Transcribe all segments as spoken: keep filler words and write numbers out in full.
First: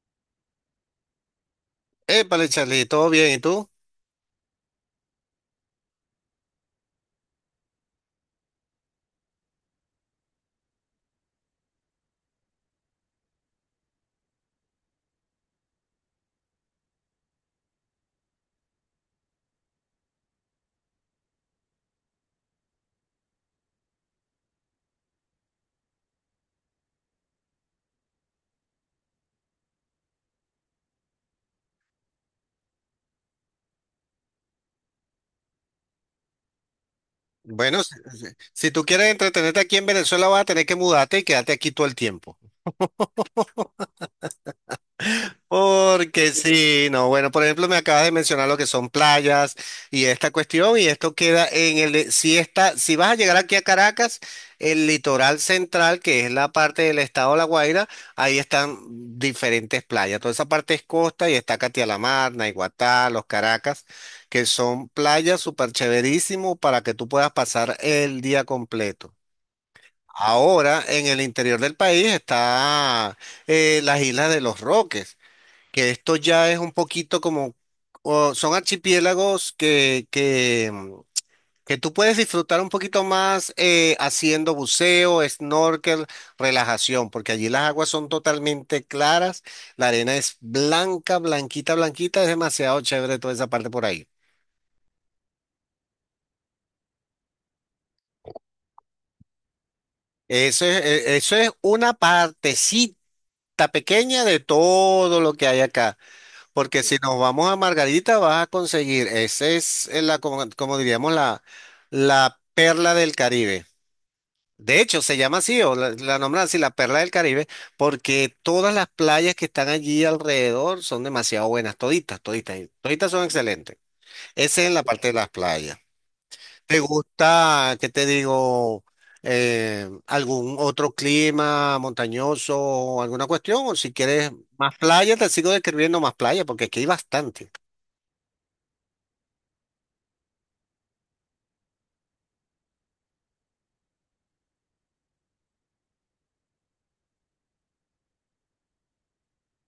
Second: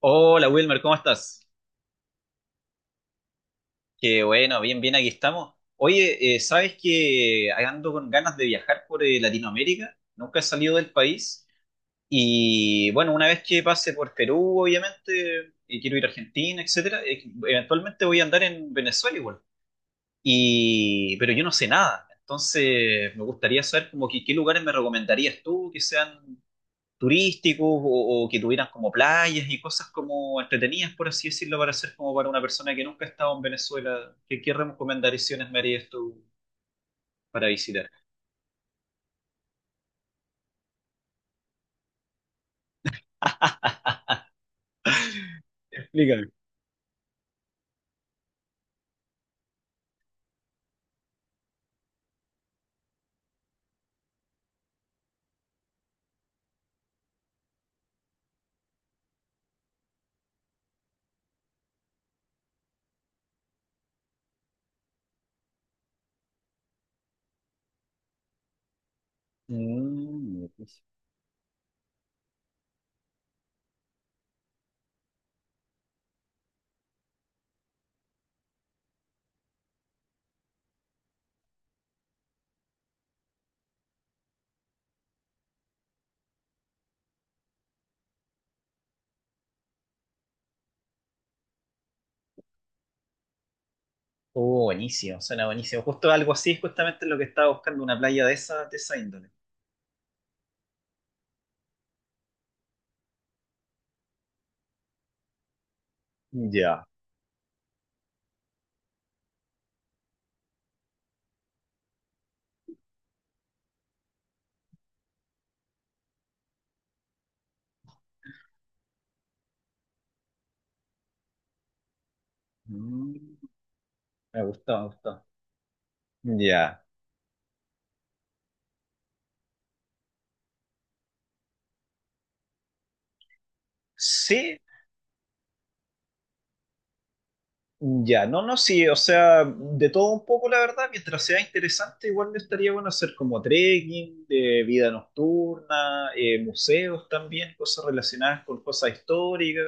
Hola Wilmer, ¿cómo estás? Épale, Charlie, ¿todo bien? ¿Y tú? Qué bueno, bien, bien, aquí estamos. Oye, eh, ¿sabes que ando con ganas de viajar por eh, Latinoamérica? Nunca he salido del país y bueno, una vez que pase por Perú, obviamente, y quiero ir a Argentina, etcétera, eh, eventualmente voy a andar en Venezuela igual. Y, pero yo no sé nada, entonces me gustaría saber como que qué lugares me recomendarías tú que sean turísticos o, o que tuvieran como playas y cosas como entretenidas, por así decirlo, para hacer como para una persona que nunca ha estado en Venezuela. ¿Qué, qué recomendaciones me harías tú para Bueno, visitar? si, si- si tú quieres entretenerte aquí en Venezuela, vas a tener que mudarte y quedarte aquí todo el tiempo. Explícame. Porque sí, no, bueno, por ejemplo, me acabas de mencionar lo que son playas y esta cuestión, y esto queda en el, de- si está, si vas a llegar aquí a Caracas, el litoral central, que es la parte del estado de La Guaira, ahí están diferentes playas. Toda esa parte es costa y está Catia la Mar, Naiguatá, Los Caracas, que son playas súper chéverísimo para que tú puedas pasar el día completo. Mm, Ahora, en el interior del país está eh, las Islas de los Roques, que esto ya es un poquito como, o son archipiélagos que, que, mm, que tú puedes disfrutar un poquito más, eh, haciendo buceo, snorkel, relajación, porque allí las aguas son totalmente claras, la arena es blanca, blanquita, blanquita, es demasiado chévere toda esa parte por ahí. oh, buenísimo, suena buenísimo. Justo algo así es justamente lo que estaba buscando, una playa de esa, de esa índole. Eso es, e- eso es una partecita pequeña de todo lo que hay acá. Porque Ya. si nos vamos a Margarita, vas a conseguir, esa es eh, la, como, como diríamos, la, la perla del Caribe. De hecho, se llama así, o la, la nombran así, la perla del Caribe, porque todas las playas que están allí alrededor son demasiado buenas, toditas, toditas, y toditas Mm, son excelentes. me Esa es en gustó, la me parte de gustó. las playas. ¿Te Ya. gusta, qué te digo, eh, algún otro clima montañoso, o alguna cuestión? O si quieres Sí, más playa, te sigo describiendo más playa, porque aquí hay bastante. ya, no, no, sí, o sea, de todo un poco, la verdad, mientras sea interesante, igual me estaría bueno hacer como trekking, de vida nocturna, eh, museos también, cosas relacionadas con cosas históricas,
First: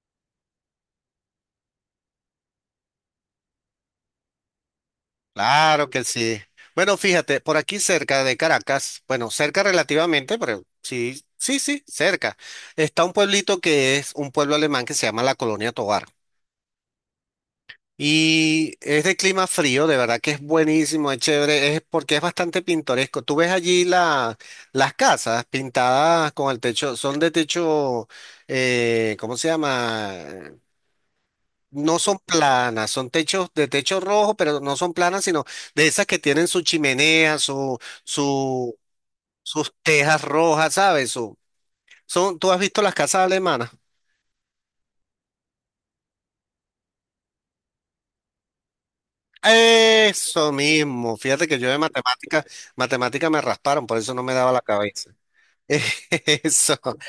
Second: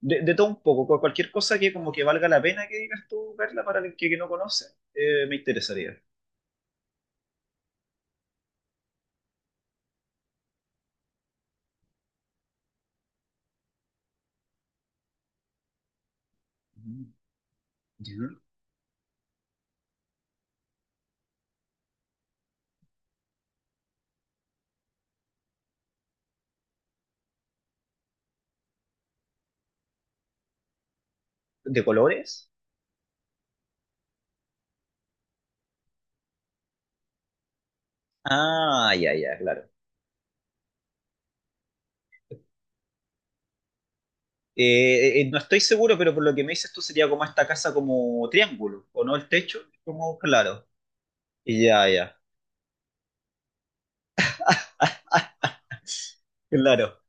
de, de todo un poco, cu- cualquier cosa que como que valga la pena que digas tú, Carla, para el que, que no conoce, eh, me Claro interesaría. que sí. Bueno, fíjate, por aquí cerca de Caracas, bueno, cerca relativamente, pero sí, sí, sí, cerca, está un pueblito que es un pueblo alemán que se llama la Colonia Tovar. Ujú. Ya. Y es de clima frío, de verdad que es buenísimo, es chévere, es porque es bastante pintoresco. Tú ves allí la, las casas pintadas con el techo, son de techo, eh, ¿cómo se llama? ¿De No son colores? planas, son techos de techo rojo, pero no son planas, sino de esas que tienen su chimenea, su, su, Ah, ya, ya, claro. sus tejas rojas, ¿sabes? Su- son, ¿tú has visto las casas alemanas? Eh, eh, no estoy seguro, pero por lo que me dices tú sería como esta casa como triángulo, ¿o no? El techo, como Eso claro. mismo. Fíjate que yo de Ya, ya. matemática, matemática me rasparon, por eso no me daba la cabeza. Eso. Claro.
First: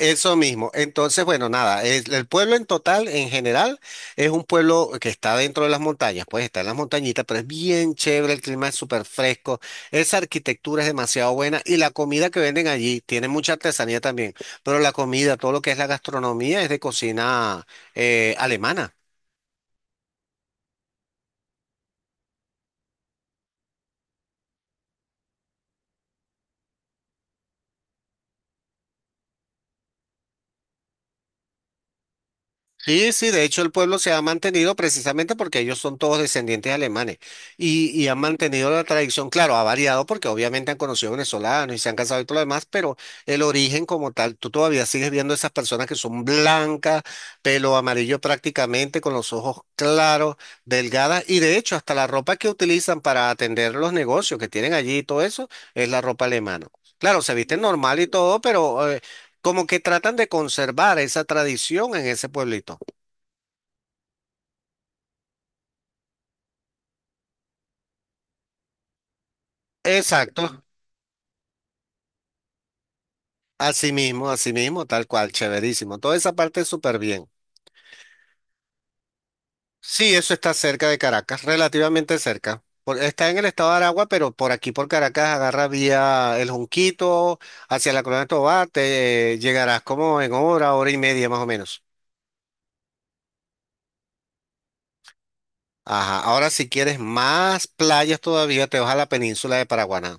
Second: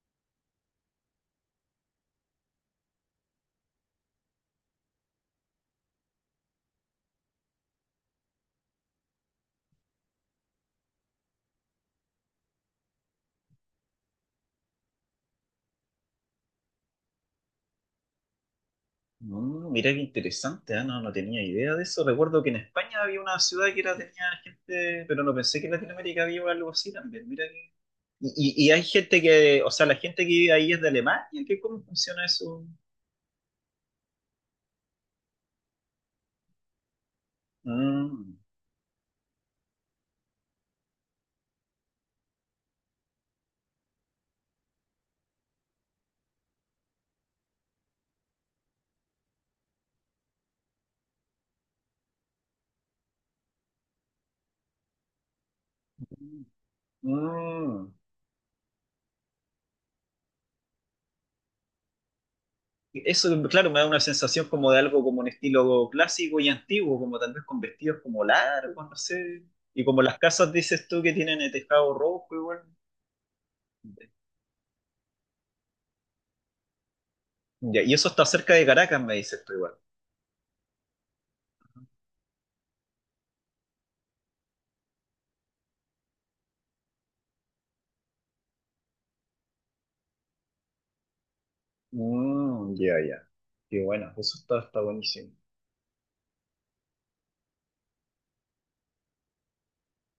Eso mismo. Entonces, bueno, nada, es- el pueblo en total, en general, es un pueblo que está dentro de las montañas, pues está en las montañitas, pero es bien chévere, el clima es súper fresco, esa arquitectura es demasiado buena y la comida que venden allí tiene mucha artesanía también, pero la comida, todo lo que es la gastronomía es de cocina eh, alemana. Mm, mira qué interesante, ah, no, no tenía idea de eso. Recuerdo que en España había una ciudad que era, tenía gente, pero no pensé que en Latinoamérica había algo así también. Mira que- Y, y- y hay gente que, o sea, la gente que vive ahí es de Alemania. ¿Qué, cómo funciona eso? Sí, sí, de hecho el pueblo se ha mantenido precisamente porque ellos son todos descendientes alemanes y, y han Mm, mantenido la tradición, claro, ha variado porque obviamente han conocido venezolanos y se han casado y todo lo demás, pero el origen como tal, tú todavía sigues viendo esas personas que son blancas, pelo amarillo prácticamente, con los ojos claros, delgadas y de hecho hasta la ropa que utilizan para atender los negocios que tienen allí y todo eso es la ropa alemana. Claro, se visten mm. normal y todo, pero eh, como que tratan de conservar esa tradición en ese pueblito. Eso, claro, me da una sensación como de algo como un estilo clásico y antiguo, como tal vez con vestidos como largos, no sé. Y como las casas, Exacto, dices tú, que tienen el tejado rojo igual. así mismo, así mismo, tal cual, chéverísimo. Toda esa parte es súper bien. Ya, y eso está cerca de Caracas, me dices tú igual. Sí, eso está cerca de Caracas, relativamente cerca. Por- está en el estado de Aragua, pero por aquí, por Caracas, agarra vía El Junquito, hacia la Colonia de Tovar, te llegarás como en hora, hora y media más o menos. Mm, ya, ya. Qué bueno, eso está, está buenísimo. Ajá, ahora si quieres más playas todavía, te vas a la península de Paraguaná.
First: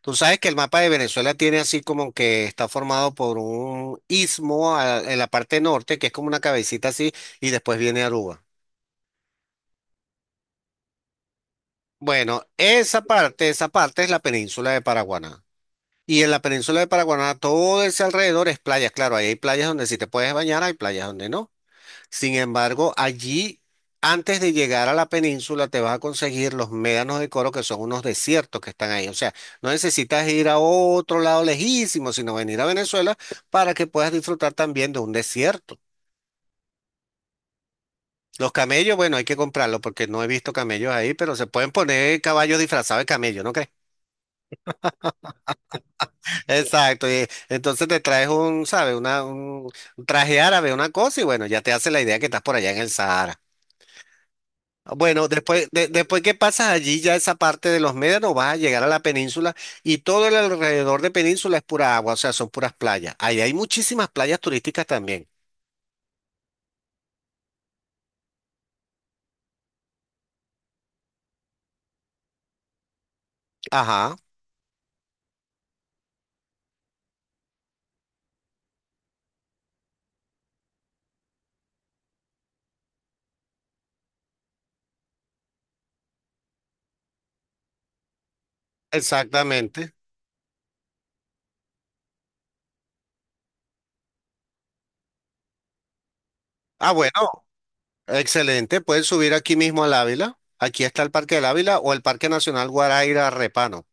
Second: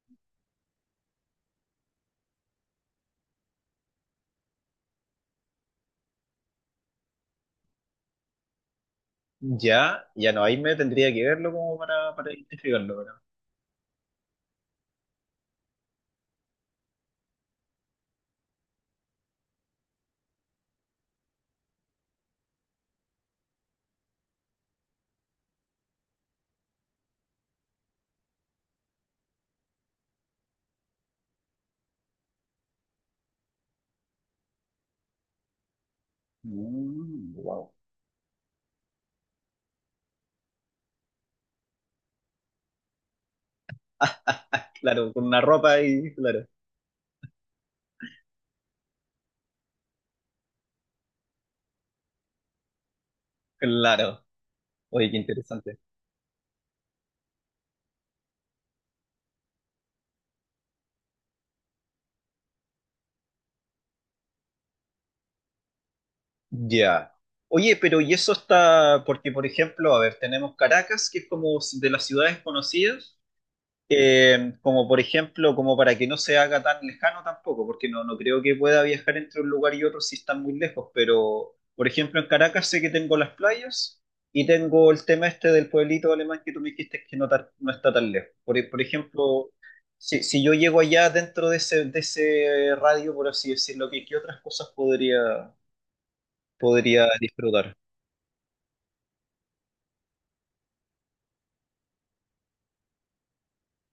Tú sabes que el mapa de Venezuela tiene así como que está formado por un istmo a- en la parte norte, que es como una cabecita así, y después viene Aruba. Ya, ya no, ahí me tendría que verlo como para, para Bueno, identificarlo, esa pero. parte, esa parte es la península de Paraguaná. Y en la península de Paraguaná todo ese alrededor es playas. Claro, ahí hay playas donde sí te puedes bañar, hay playas donde no. Sin embargo, allí, antes de llegar a la península, te vas a conseguir los médanos de Coro, que son unos desiertos que están ahí. O sea, no necesitas ir a otro lado lejísimo, sino venir a Venezuela para que puedas disfrutar también de un desierto. Mm, wow. Los camellos, bueno, hay que comprarlos porque no he visto camellos ahí, pero se pueden poner caballos disfrazados de camello, ¿no crees? Claro, con una ropa y claro, Exacto. Y entonces te traes un, ¿sabes? Una, un un traje árabe, una cosa, y bueno, ya te hace la idea que estás por allá en el Sahara. claro. Oye, qué Bueno, después, interesante. de- después que pasas allí, ya esa parte de los médanos, vas a llegar a la península y todo el alrededor de península es pura agua, o sea, son puras playas. Ahí hay muchísimas playas turísticas también. Ya. Oye, pero y eso está, porque por ejemplo, a ver, tenemos Caracas, que es como de las ciudades conocidas. Ajá, Eh, como por ejemplo, como para que no se haga tan lejano tampoco, porque no, no creo que pueda viajar entre un lugar y otro si están muy lejos, pero por ejemplo en Caracas sé que tengo las playas y tengo el tema este del pueblito alemán que tú me dijiste que no, tar- no está tan lejos. Por, e- por ejemplo, exactamente. si, si yo llego allá dentro de ese, de ese radio, por así decirlo, ¿qué, qué otras cosas podría, Ah, podría bueno, disfrutar? excelente. Pueden subir aquí mismo al Ávila. Aquí está el Parque del Ávila o el Parque Nacional Guaraíra Repano,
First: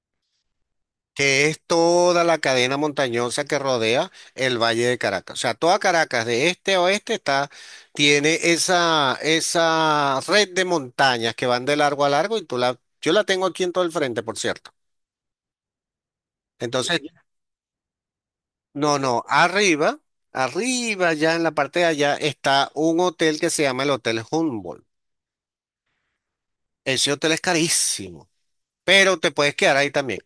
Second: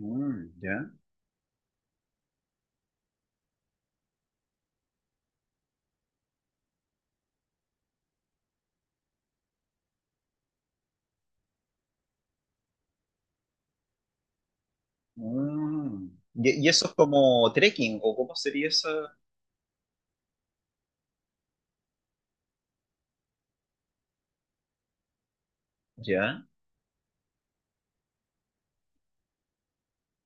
Mm, ya. que es toda la cadena montañosa que rodea el Valle de Caracas. O sea, toda Caracas, de este a oeste, está, tiene esa, esa red de montañas que van de largo a largo y tú la, yo la tengo aquí en todo el frente, por cierto. Mm. Y, y eso es Entonces, como trekking, ¿o cómo sería esa? no, no, arriba, arriba, ya en la parte de allá, está un hotel que se llama el Hotel Humboldt. Ya. Ese hotel es carísimo, pero te puedes quedar ahí también.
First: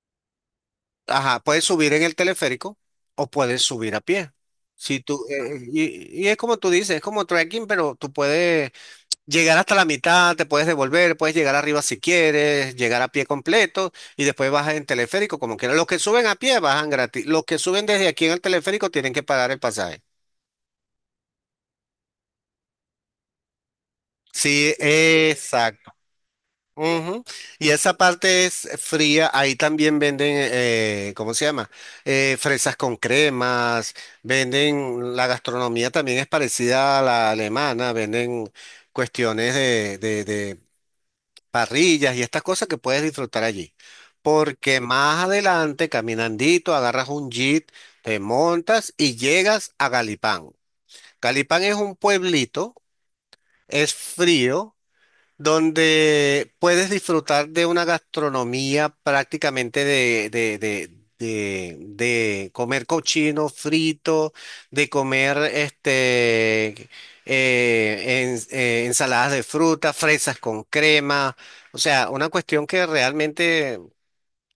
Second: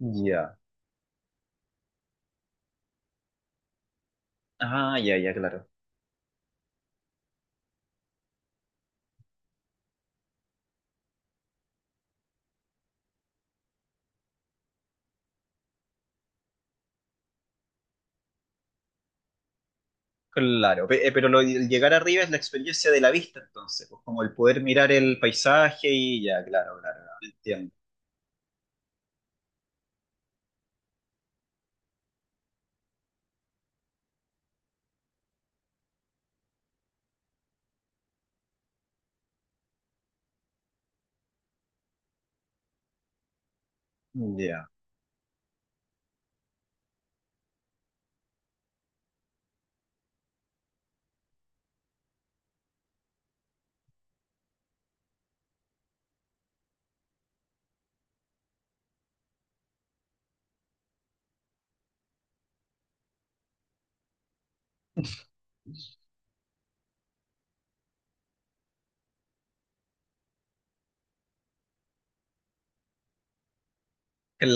Ya. Ajá, puedes subir en el teleférico o puedes subir a pie. Ah, Si ya, tú, ya, eh, claro. y, y es como tú dices, es como trekking, pero tú puedes llegar hasta la mitad, te puedes devolver, puedes llegar arriba si quieres, llegar a pie completo y después bajas en teleférico como quieras. Los que suben a pie bajan gratis. Los que suben desde aquí en el teleférico tienen que pagar el pasaje. Claro, Pe- eh, pero lo, el llegar arriba es la experiencia de la vista, entonces, pues como el poder Sí, mirar el paisaje exacto. y ya, claro, claro, claro, Ujú. Y entiendo. esa parte es fría, ahí también venden, eh, ¿cómo se llama? Eh, fresas con cremas, venden, la gastronomía también es parecida a la alemana, venden cuestiones de, de, de parrillas y estas cosas que puedes disfrutar allí. Ya. Porque más adelante, caminandito, agarras un jeep, te montas y llegas a Galipán. Galipán es un pueblito, es frío donde puedes disfrutar de una gastronomía prácticamente de, de, de, de, de comer cochino frito, de comer este, eh, ens- eh, ensaladas de fruta, fresas con crema, o sea, una cuestión que realmente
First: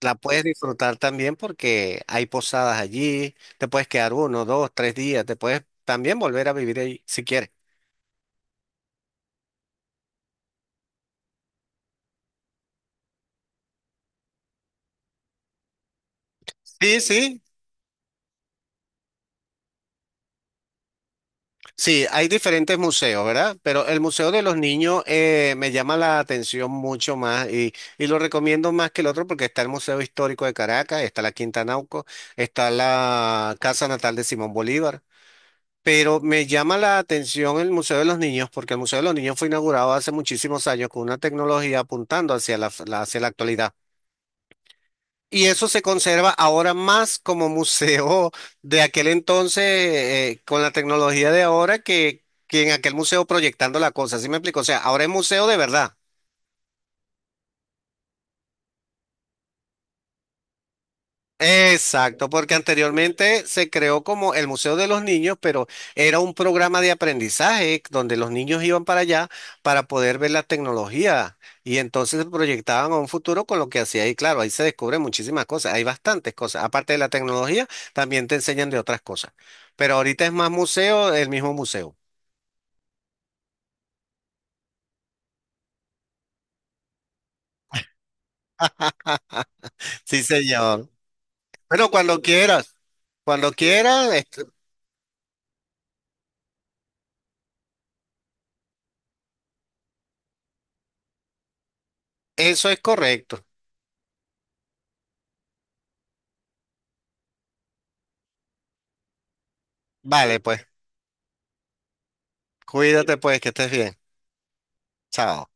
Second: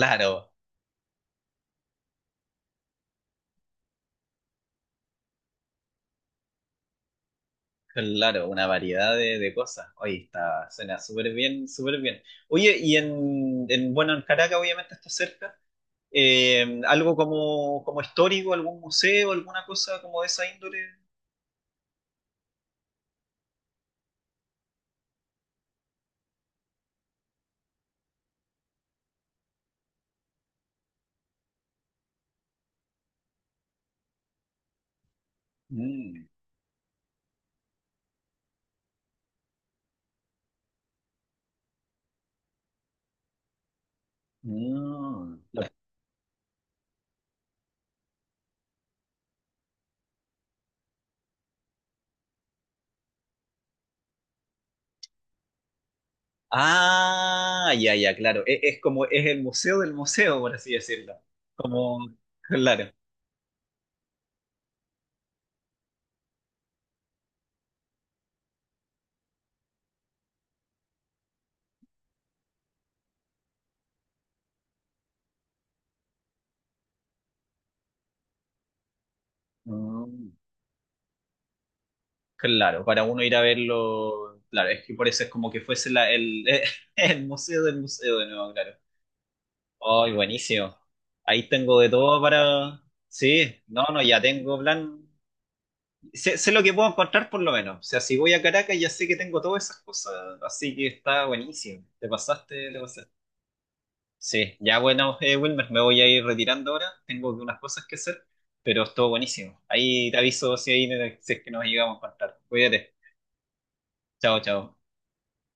la puedes disfrutar también porque hay posadas allí, te puedes quedar uno, dos, tres días, te puedes también volver a vivir ahí si quieres. claro, una variedad de, de cosas. Oye, está, suena súper bien, súper bien. Oye, y en, en, bueno, en Caracas obviamente está cerca. Eh, Sí, algo sí, como, como histórico, algún museo, alguna cosa como de esa índole. sí, hay diferentes museos, ¿verdad? Pero el Museo de los Niños, eh, me llama la atención mucho más y, y lo recomiendo más que el otro porque está el Museo Histórico de Caracas, está la Quinta Nauco, está la Casa Natal de Simón Bolívar. Pero Mm, me llama la atención el Museo de los Niños porque el Museo de los Niños fue inaugurado hace muchísimos años con una tecnología apuntando hacia la, la- hacia la actualidad. mm. Y eso se conserva ahora más como museo de aquel entonces, eh, con la tecnología de ahora, que, que en aquel museo proyectando la cosa. ¿Sí me explico? O sea, ahora es museo de verdad. Ah, ya, ya, claro. E- es, como, es el museo del museo, por así decirlo. Como, Exacto, porque claro. anteriormente se creó como el Museo de los Niños, pero era un programa de aprendizaje donde los niños iban para allá para poder ver la tecnología y entonces se proyectaban a un futuro con lo que hacía y claro, ahí se descubren muchísimas cosas, hay bastantes cosas, aparte de la tecnología, también te enseñan de otras cosas, pero ahorita Mm, es más museo, el mismo museo. claro, para uno ir a verlo, claro, es que por eso es como que fuese la, el, el museo del museo de nuevo, claro. Ay, Sí, buenísimo. señor. Ahí tengo de Bueno, todo cuando quieras, para... cuando Sí, no, no, quieras, ya este, tengo plan. Sé, sé lo que puedo encontrar por lo menos. O sea, si voy a Caracas ya sé que tengo todas esas cosas. Así que está buenísimo. Te eso pasaste, te es pasaste. correcto. Sí, ya bueno, eh, Wilmer, me voy a ir retirando ahora. Tengo unas cosas que hacer, pero estuvo buenísimo. Ahí te Vale, aviso pues, si, ahí, si es que nos llegamos a contar. Cuídate. cuídate pues, que estés bien. Chao, chao. Chao.